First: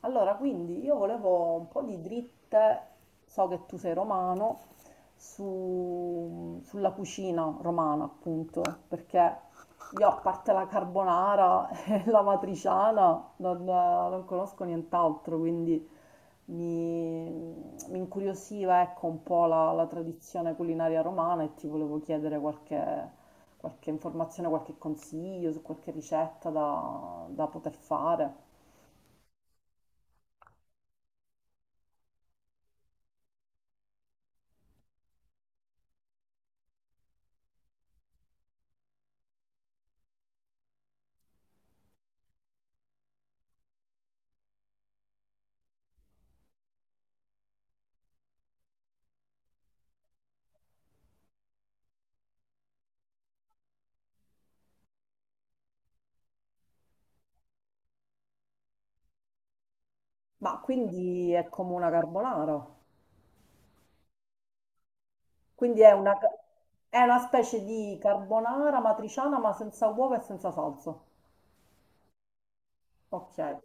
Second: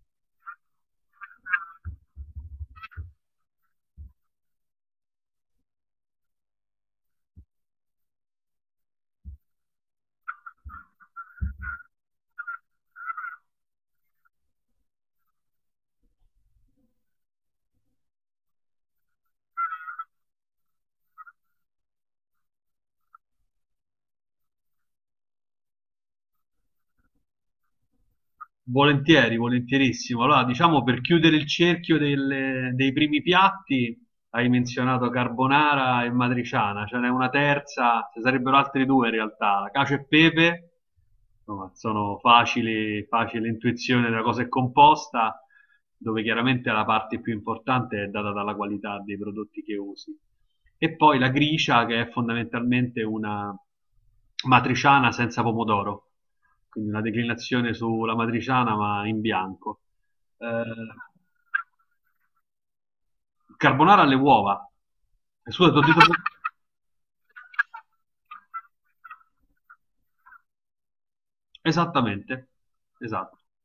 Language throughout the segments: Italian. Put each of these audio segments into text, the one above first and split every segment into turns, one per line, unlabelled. Allora, quindi io volevo un po' di dritte, so che tu sei romano, sulla cucina romana, appunto, perché io a parte la carbonara e la matriciana non conosco nient'altro, quindi mi, mi incuriosiva, ecco, un po' la tradizione culinaria romana e ti volevo chiedere qualche informazione, qualche consiglio su qualche ricetta da poter fare.
Volentieri, volentierissimo. Allora, diciamo per chiudere il cerchio dei primi piatti, hai menzionato carbonara e matriciana, ce n'è una terza, ce sarebbero altri due in realtà, la cacio e pepe insomma, sono facili, facile intuizione della cosa è composta, dove chiaramente la parte più importante è data dalla qualità dei prodotti che usi. E poi la gricia, che è fondamentalmente una matriciana senza pomodoro, quindi una declinazione sulla matriciana ma in bianco. Eh,
Ma quindi è come una carbonara.
carbonara alle uova. Scusa, ti
Quindi
ho
è
detto...
è una specie di carbonara matriciana ma senza uova e senza salsa.
Esattamente, esatto,
Ok,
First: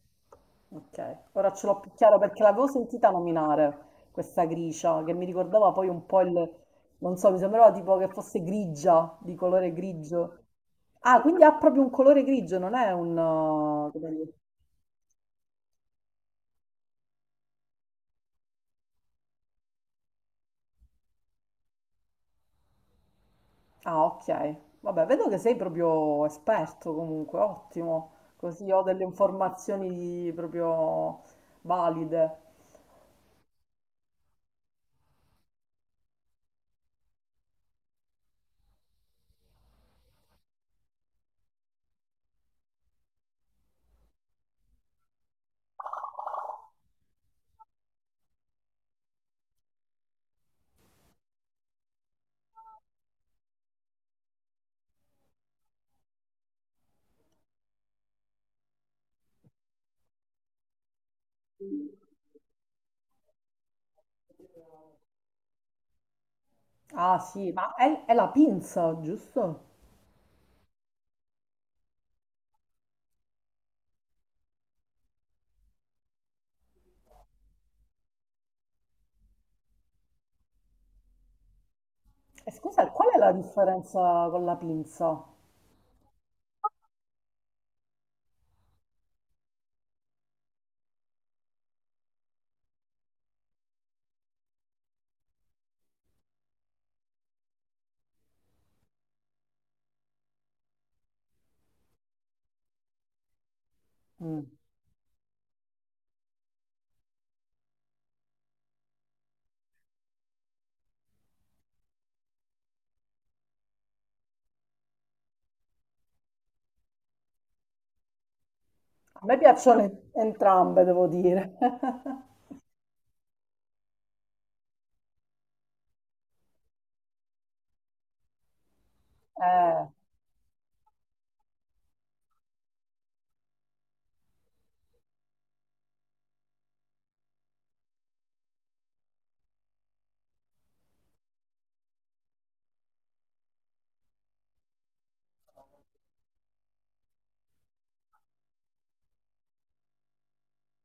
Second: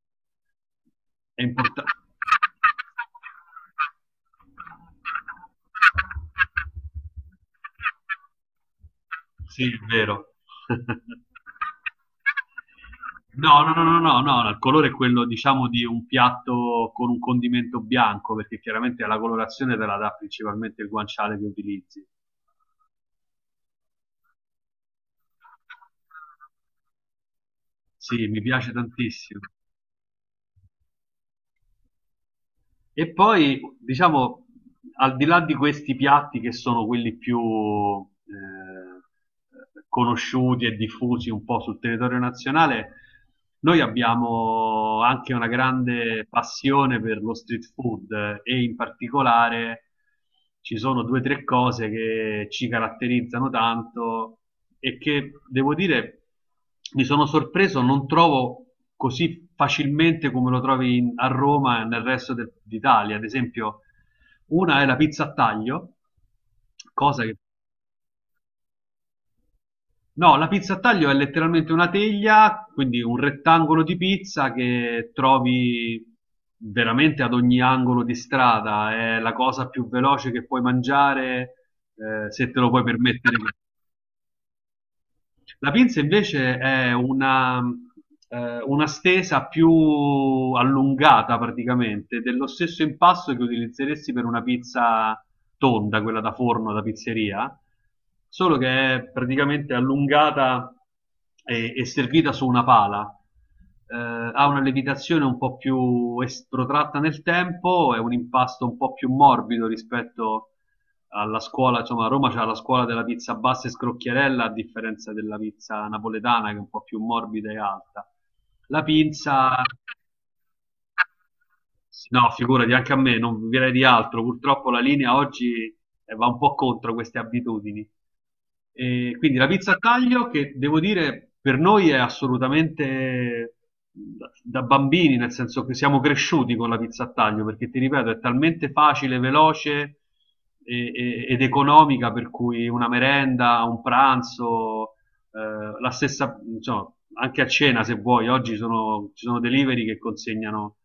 ok.
è
Ora ce l'ho
importante.
più chiaro perché l'avevo sentita nominare questa gricia che mi ricordava poi un po' il... Non so, mi sembrava tipo che fosse grigia, di
Sì,
colore
vero.
grigio. Ah, quindi ha proprio un colore grigio, non è un...
No, no, no, no,
come
no,
dire.
no, il colore è quello, diciamo, di un piatto con un condimento bianco, perché chiaramente la colorazione te la dà principalmente il guanciale che utilizzi.
Ah, ok. Vabbè, vedo che sei proprio esperto comunque, ottimo.
Sì, mi
Così
piace
ho delle
tantissimo.
informazioni proprio valide.
E poi, diciamo, al di là di questi piatti che sono quelli più conosciuti e diffusi un po' sul territorio nazionale, noi abbiamo anche una grande passione per lo street food e in particolare ci sono due o tre cose che ci caratterizzano tanto e che devo dire mi sono sorpreso, non trovo così facilmente come lo trovi a Roma e nel resto d'Italia. Ad esempio, una è la pizza a taglio,
Ah,
cosa che
sì, ma è la pinza, giusto?
no, la pizza a taglio è letteralmente una teglia, quindi un rettangolo di pizza che trovi veramente ad ogni angolo di strada. È la cosa più veloce che puoi mangiare, se
E
te lo puoi
scusa, qual è la
permettere.
differenza con la pinza?
La pinza invece è una stesa più allungata praticamente, dello stesso impasto che utilizzeresti per una pizza tonda, quella da forno, da pizzeria, solo che è praticamente allungata e servita su una pala.
Mm.
Ha una levitazione un po' più protratta nel tempo, è un impasto un po' più morbido rispetto alla scuola, insomma a Roma c'è la scuola della pizza bassa e scrocchiarella a differenza della pizza napoletana che è un po' più morbida e alta. La
A me
pizza
piacciono entrambe, devo dire.
no, figurati, anche a me, non direi di altro. Purtroppo la linea oggi va un po' contro queste abitudini. E quindi la pizza a
Eh.
taglio, che devo dire per noi è assolutamente da bambini, nel senso che siamo cresciuti con la pizza a taglio, perché ti ripeto, è talmente facile, veloce ed economica, per cui una merenda, un pranzo, la stessa, insomma, anche a cena se vuoi, ci sono delivery che consegnano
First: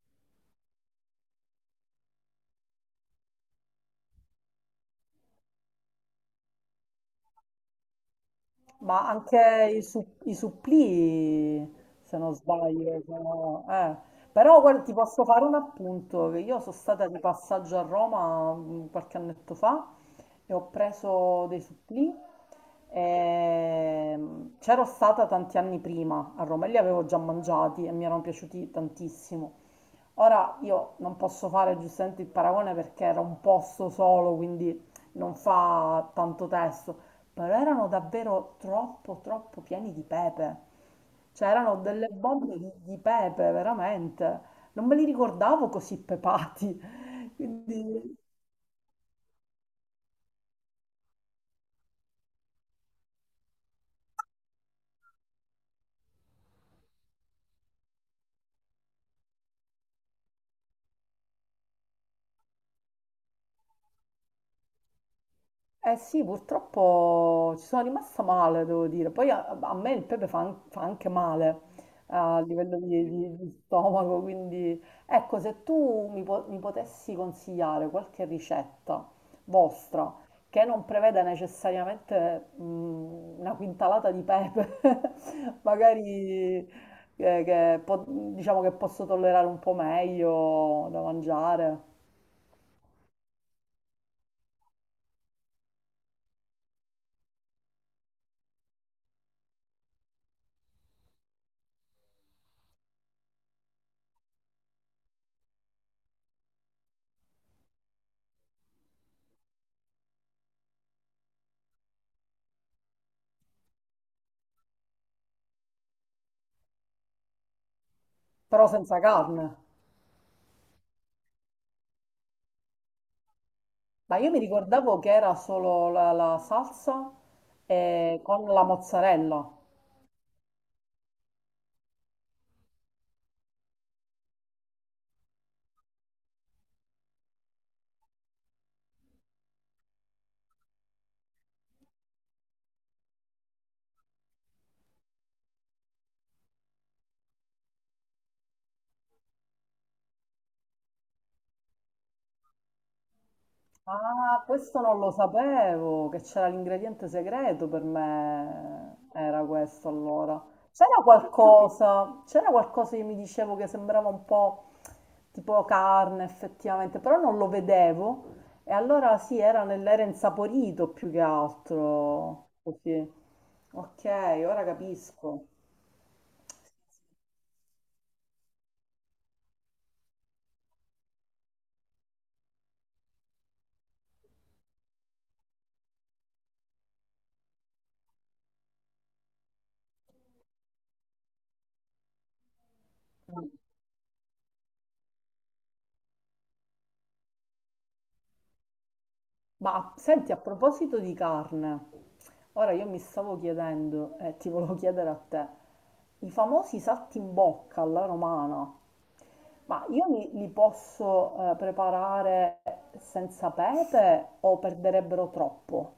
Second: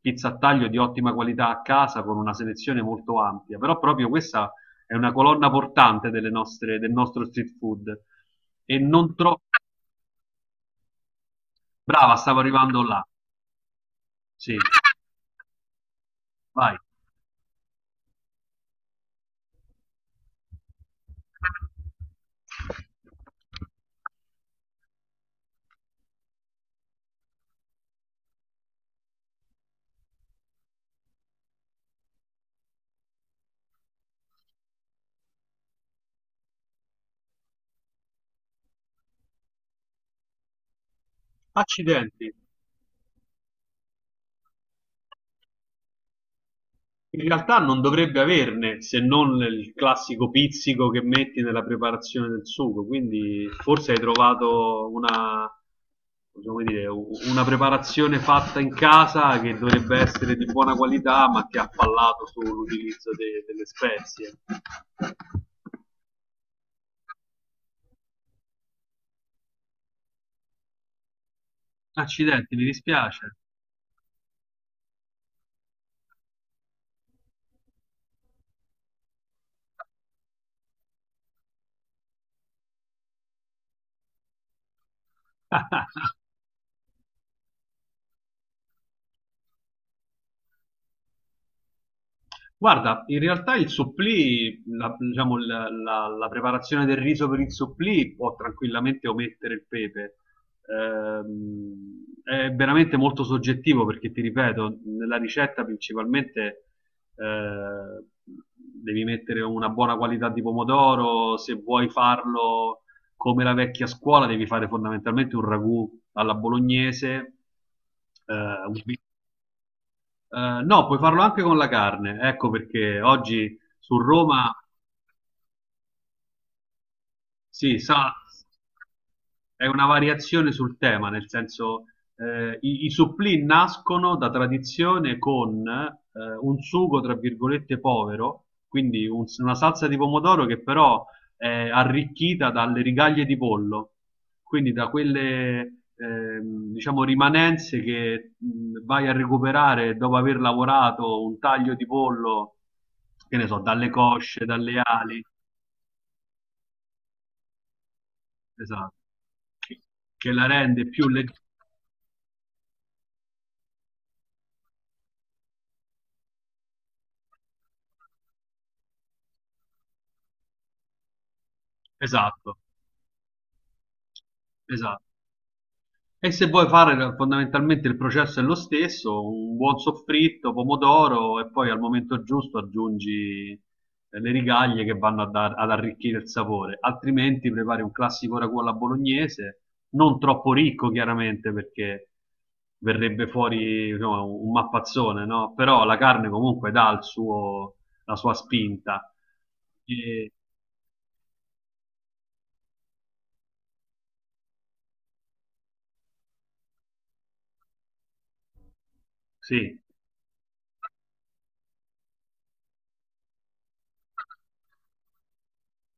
pizza a taglio di ottima qualità a casa con una selezione molto ampia, però proprio questa è una colonna portante delle nostre, del nostro street food e
Ma
non troppo
anche i supplì,
brava,
se non
stavo arrivando
sbaglio,
là.
sono.
Sì,
Però guarda, ti posso fare un appunto, che io sono
vai.
stata di passaggio a Roma qualche annetto fa e ho preso dei supplì. C'ero stata tanti anni prima a Roma e li avevo già mangiati e mi erano piaciuti tantissimo. Ora io non posso fare giustamente il paragone perché era un posto solo, quindi non fa tanto testo, però erano davvero troppo pieni di pepe. Cioè erano delle
Accidenti.
bombe di pepe, veramente. Non me li ricordavo così pepati.
In realtà non
Quindi
dovrebbe averne, se non il classico pizzico che metti nella preparazione del sugo, quindi forse hai trovato una, possiamo dire, una preparazione fatta in casa che dovrebbe essere di buona qualità, ma che ha fallato sull'utilizzo delle spezie.
eh sì, purtroppo ci sono rimasta male, devo dire. Poi a me il pepe fa anche male a
Accidenti, mi
livello
dispiace.
di stomaco, quindi ecco, se tu mi potessi consigliare qualche ricetta vostra che non preveda necessariamente una quintalata di pepe, magari eh, che po- diciamo che posso tollerare un po' meglio da mangiare,
Guarda, in realtà il supplì, la, diciamo, la preparazione del riso per il supplì può tranquillamente omettere il pepe. È veramente molto soggettivo perché, ti ripeto, nella ricetta principalmente eh, devi mettere una buona qualità di pomodoro, se vuoi farlo come la vecchia scuola devi fare fondamentalmente un ragù alla bolognese, eh,
però
un,
senza carne.
no, puoi farlo anche con la carne, ecco perché oggi su
Ma io mi
Roma
ricordavo che era solo la salsa
si sa.
con la mozzarella.
È una variazione sul tema, nel senso i supplì nascono da tradizione con un sugo, tra virgolette, povero, quindi una salsa di pomodoro che però è arricchita dalle rigaglie di pollo, quindi da quelle diciamo rimanenze che vai a recuperare dopo aver lavorato un taglio di pollo, che ne so, dalle
Ah,
cosce, dalle
questo non lo
ali,
sapevo, che c'era l'ingrediente segreto per
esatto,
me. Era
che
questo
che
allora.
la rende più leggera.
C'era qualcosa che mi dicevo che sembrava un po' tipo carne effettivamente, però non lo vedevo. E allora sì, era nell'era insaporito più che altro.
Esatto.
Così. Ok, ora
Esatto.
capisco.
E se vuoi fare fondamentalmente il processo è lo stesso, un buon soffritto, pomodoro e poi al momento giusto aggiungi le rigaglie che vanno a ad arricchire il sapore, altrimenti prepari un classico ragù alla bolognese, non troppo ricco chiaramente perché verrebbe fuori insomma, un mappazzone, no? Però la carne comunque dà la sua spinta.
Ma
E-
senti, a proposito di carne, ora io mi stavo chiedendo, e ti volevo chiedere a te, i famosi salti in bocca alla romana,
sì,
ma io li posso preparare senza pepe o perderebbero troppo?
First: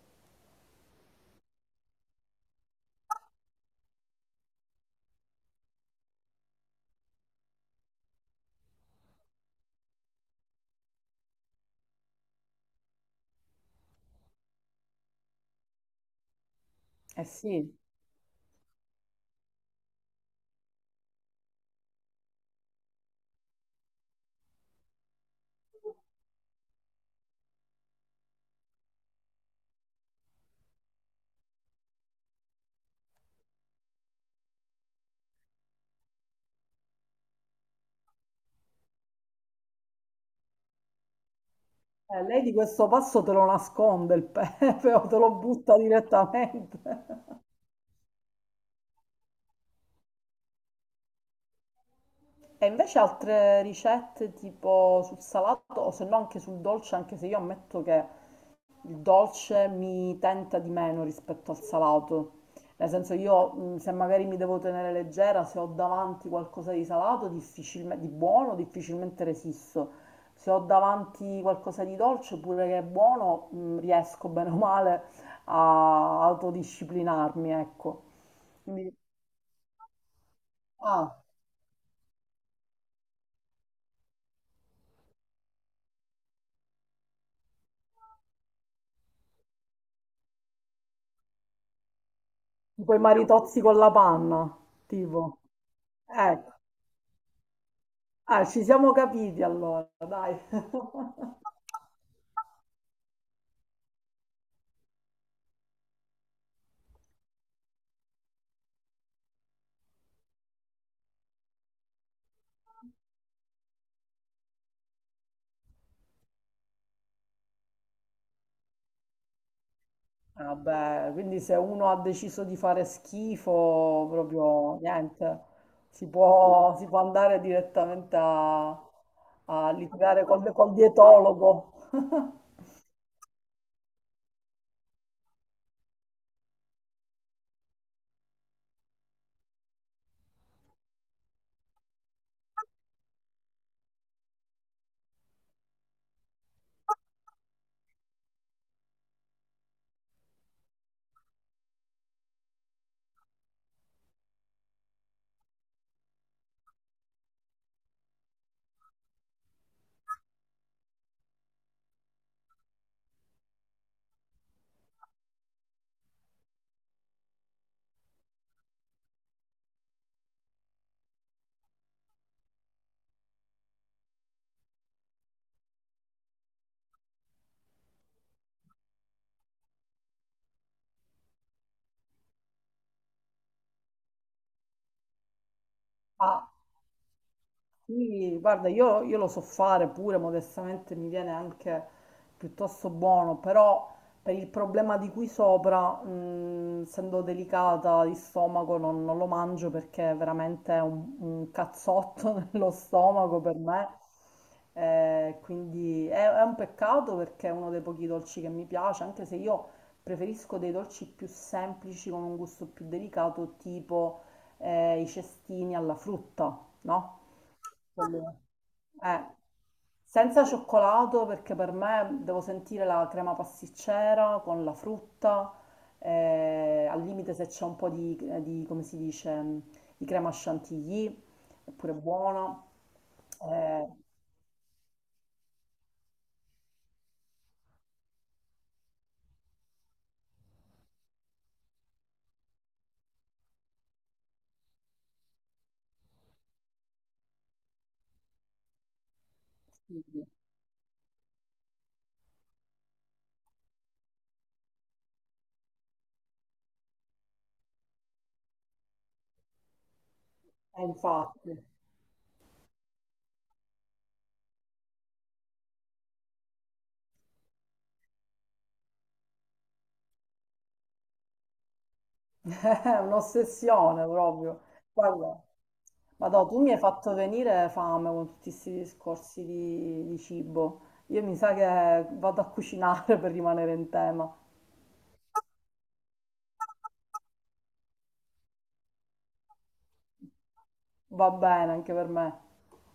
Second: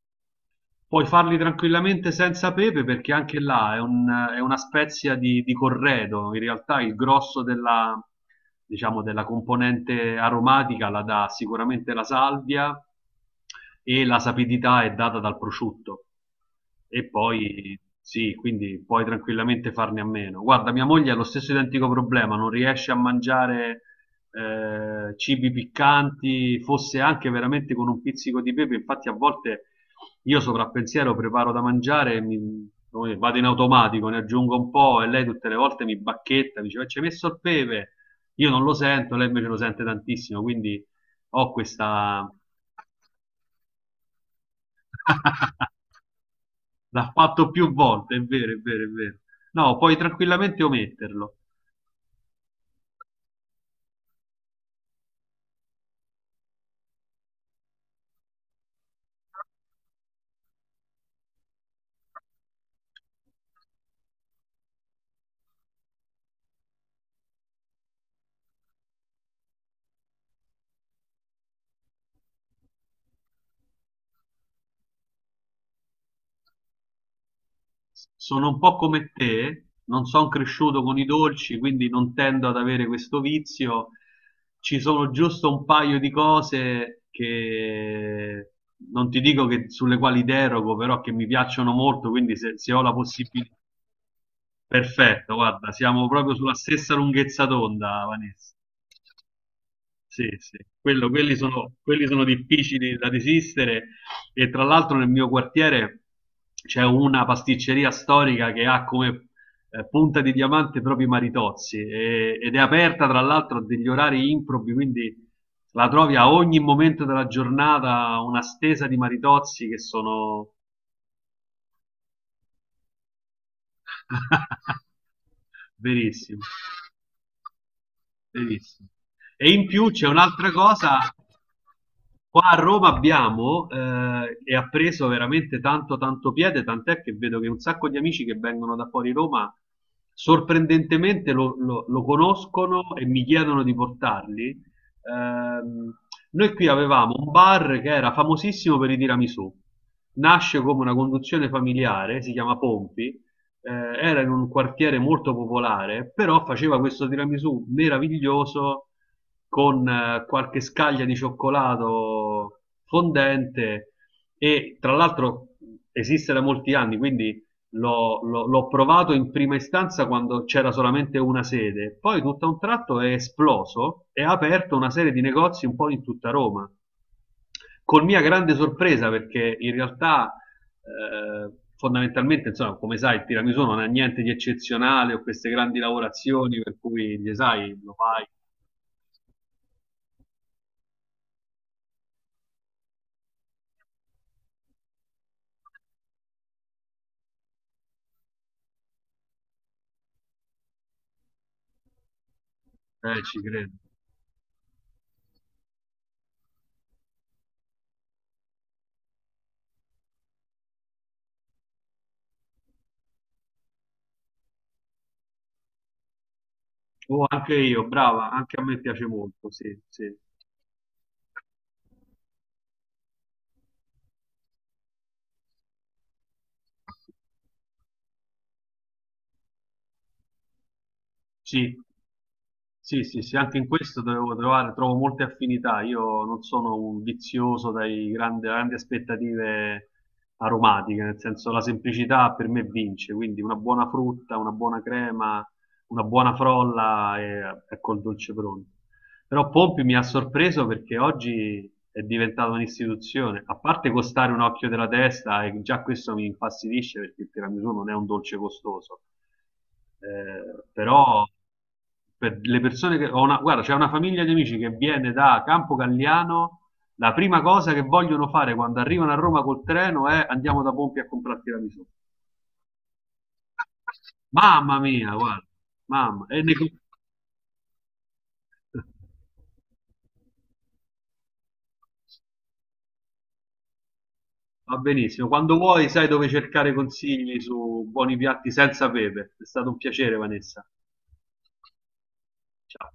puoi farli tranquillamente senza pepe perché anche là è una spezia di corredo. In realtà il grosso della, diciamo, della componente aromatica la dà sicuramente la salvia e la sapidità è data dal prosciutto. E
Eh sì,
poi sì, quindi puoi tranquillamente farne a meno. Guarda, mia moglie ha lo stesso identico problema, non riesce a mangiare cibi piccanti, fosse anche veramente con un pizzico di pepe, infatti a volte io sovrappensiero preparo da mangiare e come vado in automatico, ne aggiungo un po' e lei tutte le volte mi bacchetta, mi dice, "Ma ci hai messo il pepe? Io non lo sento, lei invece lo sente tantissimo, quindi ho questa...
lei di questo passo te lo nasconde il pepe o te lo butta direttamente.
L'ha fatto più volte, è vero, è vero, è vero. No, puoi tranquillamente ometterlo.
E invece altre ricette tipo sul salato o se no anche sul dolce, anche se io ammetto che il dolce mi tenta di meno rispetto al salato, nel senso io se magari mi devo tenere leggera, se ho davanti qualcosa di salato, di buono, difficilmente resisto. Se ho davanti qualcosa di dolce, pure che è buono, riesco bene o male a autodisciplinarmi, ecco.
Sono un po'
Quindi,
come te, non son cresciuto con i
ah,
dolci, quindi non tendo ad avere questo vizio. Ci sono giusto un paio di cose che non ti dico che sulle quali derogo, però che mi piacciono molto, quindi se ho la
tipo i
possibilità...
maritozzi con la panna,
Perfetto,
tipo.
guarda, siamo proprio
Ecco,
sulla stessa lunghezza d'onda,
ah,
Vanessa.
ci siamo capiti allora,
Sì,
dai.
sì, quelli sono difficili da resistere e tra l'altro nel mio quartiere c'è una pasticceria storica che ha come punta di diamante proprio i maritozzi ed è aperta tra l'altro a degli orari improbi, quindi la trovi a ogni momento della giornata una stesa di maritozzi che sono
Vabbè, quindi se uno ha deciso di fare schifo, proprio niente,
verissimi.
si può andare direttamente a,
Benissimo. E in
a
più c'è
litigare
un'altra
col
cosa,
dietologo.
qua a Roma abbiamo e ha preso veramente tanto tanto piede, tant'è che vedo che un sacco di amici che vengono da fuori Roma sorprendentemente lo conoscono e mi chiedono di portarli. Ehm, noi qui avevamo un bar che era famosissimo per i tiramisù, nasce come una conduzione familiare, si chiama Pompi, era in un quartiere molto popolare, però faceva questo tiramisù meraviglioso con qualche scaglia di cioccolato fondente e tra l'altro esiste da molti anni, quindi l'ho provato in prima istanza quando c'era solamente una sede, poi tutto a un tratto è esploso e ha aperto una serie di negozi un po' in tutta Roma. Con mia grande sorpresa, perché in realtà fondamentalmente, insomma, come sai, il tiramisù non ha niente di eccezionale o queste grandi
Ah.
lavorazioni per cui gli sai, lo fai,
Sì, guarda, io lo so fare pure, modestamente mi viene anche piuttosto buono, però per il problema di qui sopra, essendo delicata di stomaco, non lo mangio perché è veramente un cazzotto nello
ci
stomaco per
credo.
me. Quindi è un peccato perché è uno dei pochi dolci che mi piace, anche se io preferisco dei dolci più semplici con un gusto più delicato, tipo i cestini alla frutta, no?
Oh, anche io, brava,
quello-
anche a me piace
eh,
molto, sì, sì,
Senza cioccolato perché per me devo sentire la crema pasticcera con la frutta, al limite se c'è un po' come si dice, di crema chantilly, è
sì.
pure buona.
Sì, sì, sì, anche in
Eh,
questo devo trovare, trovo molte affinità. Io non sono un vizioso dai grandi, grandi aspettative aromatiche, nel senso la semplicità per me vince, quindi una buona frutta, una buona crema, una buona frolla e ecco il dolce pronto. Però Pompi mi
sì,
ha
sì.
sorpreso perché oggi è diventato un'istituzione, a parte costare un occhio della testa, e già questo mi infastidisce perché il tiramisù non è un dolce costoso
Eh,
però
infatti.
per le persone che ho una, guarda, c'è una famiglia di amici che viene da Campo Galliano, la prima cosa che vogliono fare quando arrivano a Roma col treno è andiamo da Pompi a comprarti la tiramisù.
È un'ossessione proprio.
Mamma mia,
Guarda,
guarda, mamma, e
Madò,
ne...
tu mi hai fatto venire fame con tutti questi discorsi di cibo. Io mi sa che vado a cucinare per rimanere in tema.
va benissimo. Quando vuoi sai dove cercare consigli su buoni piatti senza pepe. È stato un piacere, Vanessa.
Va bene anche per me.
Ciao.